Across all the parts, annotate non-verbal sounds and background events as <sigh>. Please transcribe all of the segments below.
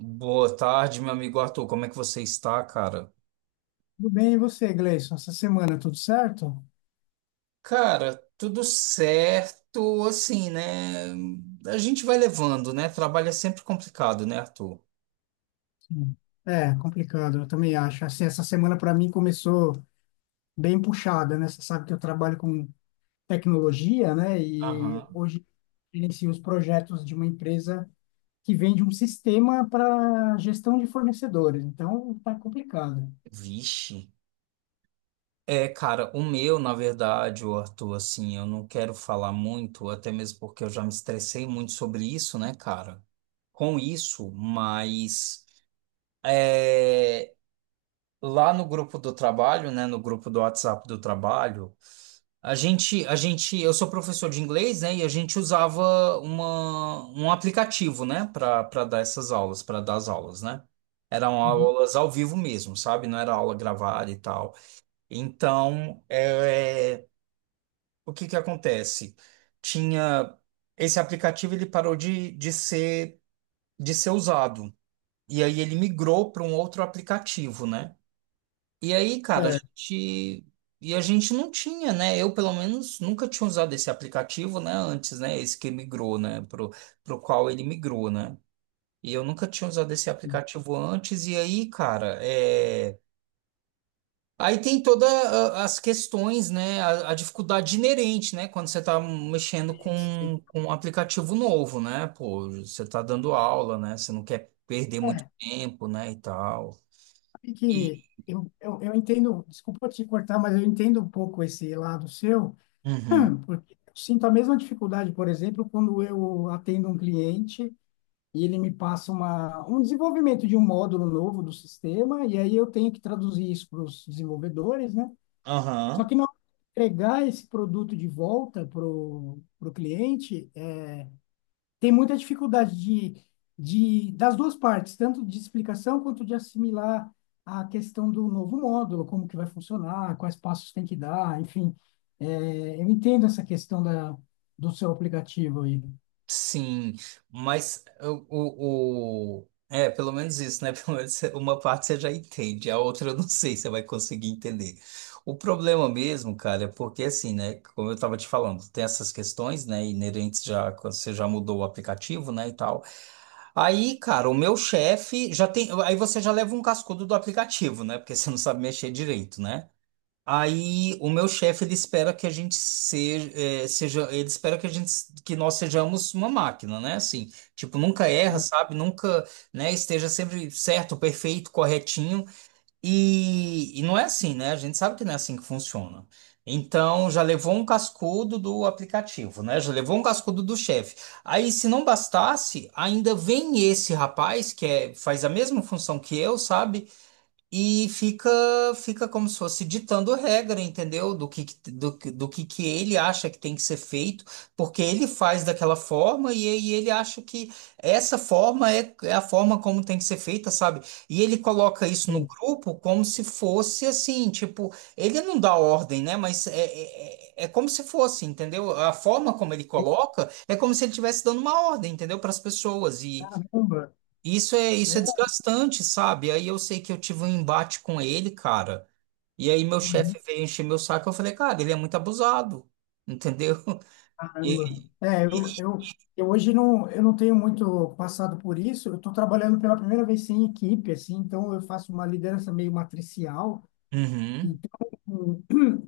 Boa tarde, meu amigo Arthur. Como é que você está, cara? Tudo bem, e você, Gleison? Essa semana tudo certo? Cara, tudo certo, assim, né? A gente vai levando, né? Trabalho é sempre complicado, né, Arthur? Sim. É, complicado, eu também acho. Assim, essa semana para mim começou bem puxada, né? Você sabe que eu trabalho com tecnologia, né? E Aham. hoje eu gerencio os projetos de uma empresa que vende um sistema para gestão de fornecedores. Então, tá complicado. Vixe. É, cara, o meu, na verdade, o Arthur, assim, eu não quero falar muito, até mesmo porque eu já me estressei muito sobre isso, né, cara? Com isso, mas é, lá no grupo do trabalho, né, no grupo do WhatsApp do trabalho. Eu sou professor de inglês, né? E a gente usava um aplicativo, né? Para dar as aulas, né? Eram Uhum. aulas ao vivo mesmo, sabe? Não era aula gravada e tal. Então, o que que acontece? Tinha esse aplicativo, ele parou de ser usado. E aí ele migrou para um outro aplicativo, né? E aí, cara, a Certo. gente. E a gente não tinha, né? Eu, pelo menos, nunca tinha usado esse aplicativo, né? Antes, né? Esse que migrou, né? Pro qual ele migrou, né? E eu nunca tinha usado esse aplicativo antes. E aí, cara. Aí tem todas as questões, né? A dificuldade inerente, né? Quando você tá mexendo com um aplicativo novo, né? Pô, você tá dando aula, né? Você não quer perder muito É, tempo, né? E tal. sabe E. que eu entendo, desculpa te cortar, mas eu entendo um pouco esse lado seu. Uhum. Porque eu sinto a mesma dificuldade, por exemplo, quando eu atendo um cliente e ele me passa um desenvolvimento de um módulo novo do sistema, e aí eu tenho que traduzir isso para os desenvolvedores, né? Só Aham. que na hora de entregar esse produto de volta para o cliente, tem muita dificuldade de das duas partes, tanto de explicação quanto de assimilar a questão do novo módulo, como que vai funcionar, quais passos tem que dar, enfim. É, eu entendo essa questão do seu aplicativo aí. Sim, mas pelo menos isso, né? <laughs> Pelo menos uma parte você já entende, a outra eu não sei se você vai conseguir entender. O problema mesmo, cara, é porque assim, né? Como eu tava te falando, tem essas questões, né? Inerentes já quando você já mudou o aplicativo, né? E tal. Aí, cara, o meu chefe já tem. Aí você já leva um cascudo do aplicativo, né? Porque você não sabe mexer direito, né? Aí o meu chefe ele espera que a gente seja, seja- ele espera que a gente que nós sejamos uma máquina, né? Assim, tipo, nunca erra, sabe? Nunca, né, esteja sempre certo, perfeito, corretinho. E não é assim, né? A gente sabe que não é assim que funciona. Então, já levou um cascudo do aplicativo, né? Já levou um cascudo do chefe. Aí, se não bastasse, ainda vem esse rapaz que faz a mesma função que eu, sabe? E fica como se fosse ditando regra, entendeu? Do que que ele acha que tem que ser feito, porque ele faz daquela forma e aí ele acha que essa forma é a forma como tem que ser feita, sabe? E ele coloca isso no Entendo. grupo como se fosse assim, tipo, ele não dá ordem, né? Mas é como se fosse, entendeu? A forma como ele coloca é como se ele estivesse dando uma ordem, entendeu? Para as pessoas. Caramba, Isso é é, desgastante, sabe? Aí eu sei que eu tive um embate com ele, cara. E aí meu chefe uhum, veio encher meu saco. Eu falei, cara, ele é muito abusado, entendeu? <laughs> E- caramba. É, eu hoje não, eu não tenho muito passado por isso. Eu estou trabalhando pela primeira vez sem equipe, assim, então eu faço uma liderança meio matricial. Uhum, Então,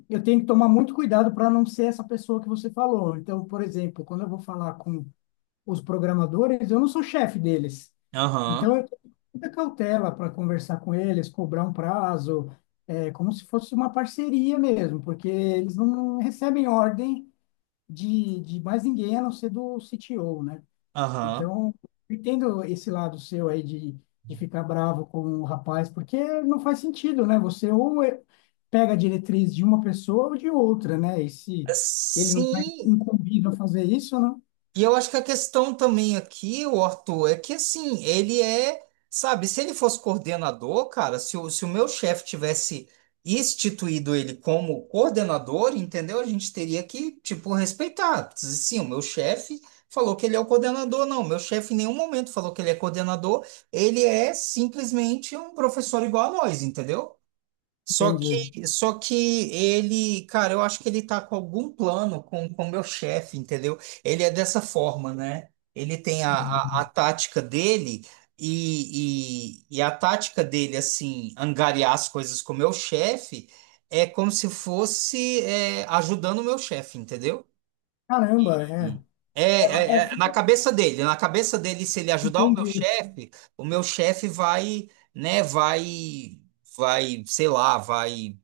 eu tenho que tomar muito cuidado para não ser essa pessoa que você falou. Então, por exemplo, quando eu vou falar com os programadores, eu não sou chefe deles. Então, aham, eu tenho muita cautela para conversar com eles, cobrar um prazo, é, como se fosse uma parceria mesmo, porque eles não recebem ordem de mais ninguém a não ser do CTO, né? aham. Então, eu entendo esse lado seu aí de ficar bravo com o rapaz, porque não faz sentido, né? Você ou pega a diretriz de uma pessoa ou de outra, né? E se ele não está Sim. incumbido a fazer isso, não? E eu acho que a questão também aqui, o Arthur, é que assim, sabe, se ele fosse coordenador, cara, se o meu chefe tivesse instituído ele como coordenador, entendeu? A gente teria que, tipo, respeitar. Sim, o meu chefe falou que ele é o coordenador, não, meu chefe em nenhum momento falou que ele é coordenador, ele é simplesmente um professor igual a nós, entendeu? Só Entendi. que, só que ele, cara, eu acho que ele tá com algum plano com o meu chefe, entendeu? Ele é dessa forma, né? Ele tem a tática dele e a tática dele, assim, angariar as coisas com o meu chefe é como se fosse ajudando o meu chefe, entendeu? Caramba, é. E- É, é, é Fica- na cabeça dele, se ele ajudar entendi. O meu chefe vai, né, sei lá, vai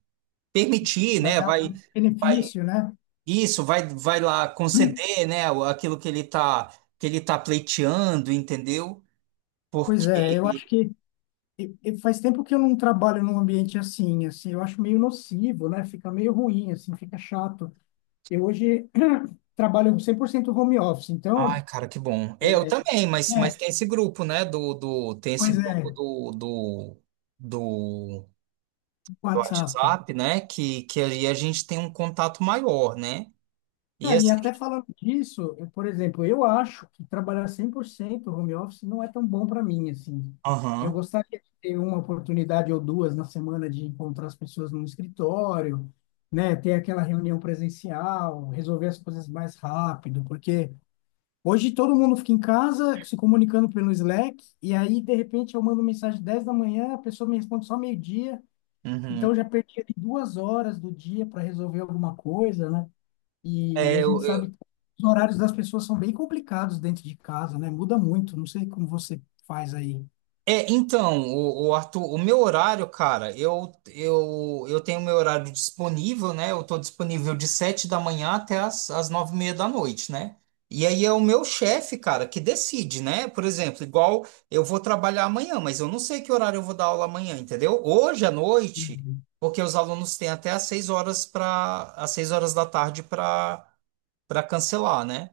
permitir, Vai né? dar Vai, um vai benefício, né? Isso, vai lá Hum. conceder, né? Aquilo que ele tá pleiteando, entendeu? Pois é, eu acho Porque, que e faz tempo que eu não trabalho num ambiente assim, assim, eu acho meio nocivo, né? Fica meio ruim, assim, fica chato. Eu hoje <clears throat> trabalho 100% home office, então, ai, cara, que bom. É, eu também, mas é, tem esse grupo, né? Tem esse pois é, grupo do, do WhatsApp. WhatsApp, né? Que aí a gente tem um contato maior, né? E Não, e assim, até falando disso, eu, por exemplo, eu acho que trabalhar 100% home office não é tão bom para mim, assim. Eu aham, gostaria de ter uma oportunidade ou duas na semana de encontrar as pessoas no escritório, né, ter aquela reunião presencial, resolver as coisas mais rápido, porque hoje todo mundo fica em casa se comunicando pelo Slack, e aí, de repente, eu mando mensagem 10 da manhã, a pessoa me responde só meio-dia. Então, uhum. eu já perdi ali 2 horas do dia para resolver alguma coisa, né? E É, a gente eu, sabe eu- que os horários das pessoas são bem complicados dentro de casa, né? Muda muito. Não sei como você faz aí. É, então, o Arthur, o meu horário, cara, eu tenho meu horário disponível, né? Eu tô disponível de 7 da manhã até as 9:30 da noite, né? E aí é o meu chefe, cara, que decide, né? Por exemplo, igual eu vou trabalhar amanhã, mas eu não sei que horário eu vou dar aula amanhã, entendeu? Hoje à noite, Entendi. porque os alunos têm até às 6 horas da tarde para cancelar, né?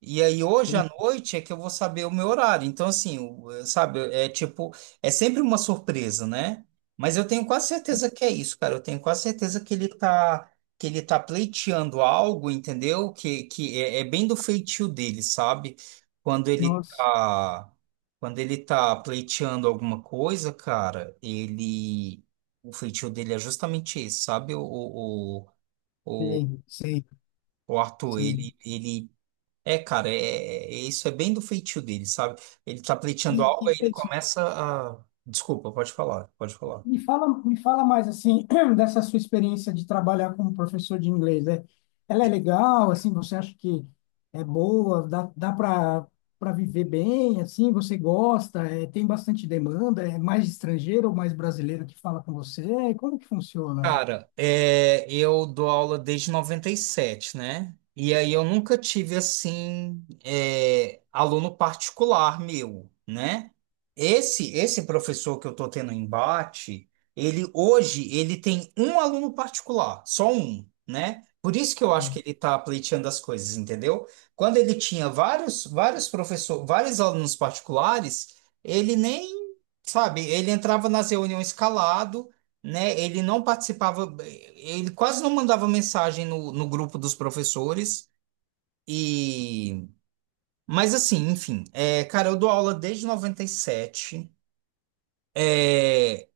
E aí hoje à Entende? noite é que eu vou saber o meu horário. Então, assim, sabe, é tipo, é sempre uma surpresa, né? Mas eu tenho quase certeza que é isso, cara. Eu tenho quase certeza que ele tá pleiteando algo, entendeu? Que é bem do feitio dele, sabe? Quando ele Nossa, tá, quando ele tá pleiteando alguma coisa, cara, ele, o feitio dele é justamente esse, sabe? O, o sei, sei, o Arthur, sei. Cara, isso é bem do feitio dele, sabe? Ele tá pleiteando E, algo, e aí ele começa a. Desculpa, pode falar, pode falar. me fala, me fala mais assim <clears throat> dessa sua experiência de trabalhar como professor de inglês. É, ela é legal, assim, você acha que é boa, dá, dá para para viver bem, assim, você gosta, é, tem bastante demanda, é mais estrangeiro ou mais brasileiro que fala com você? Como que funciona? Cara, eu dou aula desde 97, né? E aí eu nunca tive, assim, aluno particular meu, né? Esse professor que eu tô tendo embate, ele hoje, ele tem um aluno particular, só um, né? Por isso que eu acho que ele tá pleiteando as coisas, entendeu? Quando ele tinha vários, vários professores, vários alunos particulares, ele nem, sabe, ele entrava nas reuniões calado, né? Ele não participava, ele quase não mandava mensagem no grupo dos professores. E, mas assim, enfim, cara, eu dou aula desde 97. É,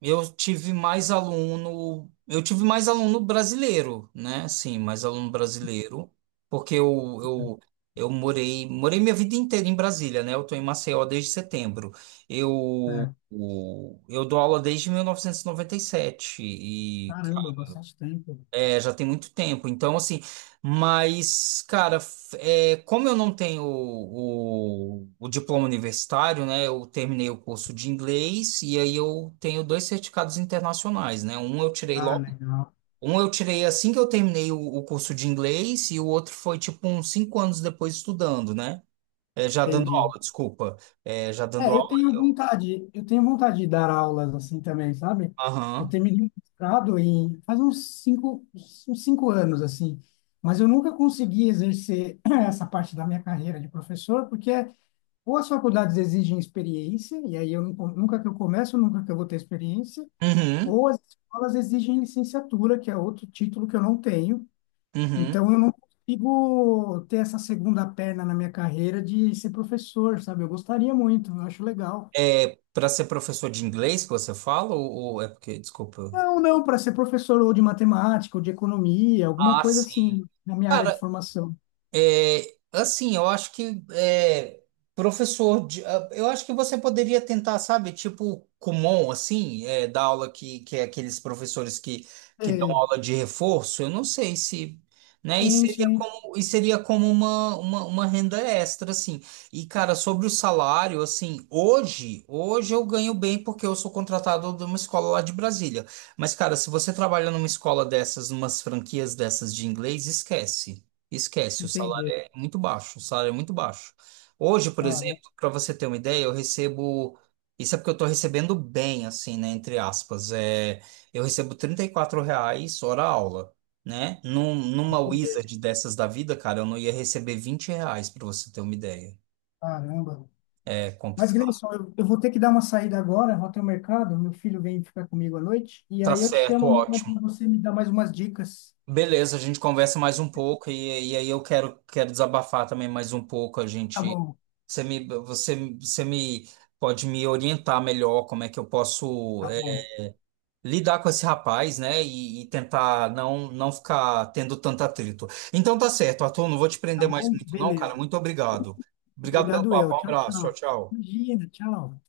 eu tive mais aluno brasileiro, né? Sim, mais aluno brasileiro, porque eu morei minha vida inteira em Brasília, né? Eu tô em Maceió desde setembro. É, Eu, é, o- eu dou aula desde 1997 e noventa e caramba, sete e bastante tempo. É, já tem muito tempo, então assim, mas, cara, como eu não tenho o diploma universitário, né? Eu terminei o curso de inglês e aí eu tenho dois certificados internacionais, né? Um eu tirei Ah, logo, legal. um eu tirei assim que eu terminei o curso de inglês e o outro foi tipo uns 5 anos depois estudando, né? É, já dando Entendi. aula, desculpa. É, já dando É, aula eu. Eu tenho vontade de dar aulas assim também, sabe? Eu Aham. tenho me limitado em faz uns cinco anos assim, mas eu nunca consegui exercer <clears throat> essa parte da minha carreira de professor, porque ou as faculdades exigem experiência, e aí eu não, nunca que eu começo, nunca que eu vou ter experiência, Uhum. ou as escolas exigem licenciatura, que é outro título que eu não tenho, Uhum. então eu não consigo ter essa segunda perna na minha carreira de ser professor, sabe? Eu gostaria muito, eu acho legal. É, para ser professor de inglês que você fala, ou é porque, desculpa. Não, não, para ser professor ou de matemática ou de economia, alguma Ah, coisa sim. assim, na minha área de Cara, formação. Assim, eu acho que é, professor, ah, eu acho que você poderia tentar, sabe, tipo Kumon, assim, dar aula que é aqueles professores que dão Sei. aula de reforço, eu não sei se, né, Sim, sim, e seria como uma renda extra, assim. E, cara, sobre o salário, assim, hoje eu ganho bem porque eu sou contratado de uma escola lá de Brasília. Mas, cara, se você trabalha numa escola dessas, numas franquias dessas de inglês, esquece. Esquece, o salário entendi. é muito baixo, o salário é muito baixo. Hoje, por Caramba, exemplo, para você ter uma ideia, eu recebo, isso é porque eu estou recebendo bem, assim, né, entre aspas, eu recebo R$ 34 hora aula, né? Numa entendi. Wizard dessas da vida, cara, eu não ia receber R$ 20, para você ter uma ideia. Caramba. É Mas, complicado. Gleison, eu vou ter que dar uma saída agora, vou até o mercado, meu filho vem ficar comigo à noite, e Tá aí eu te chamo certo, amanhã ótimo. para você me dar mais umas dicas. Beleza, a gente conversa mais um pouco e aí eu quero desabafar também mais um pouco. Tá bom, você me pode me orientar melhor como é que eu posso tá bom, lidar com esse rapaz, né? E tentar não ficar tendo tanto atrito. Então tá certo, Arthur, não vou te tá prender mais bom? muito não, cara. Beleza. Muito obrigado. Obrigado pelo Obrigado papo, eu. um Tchau, abraço, tchau, tchau. tchau. Imagina, tchau.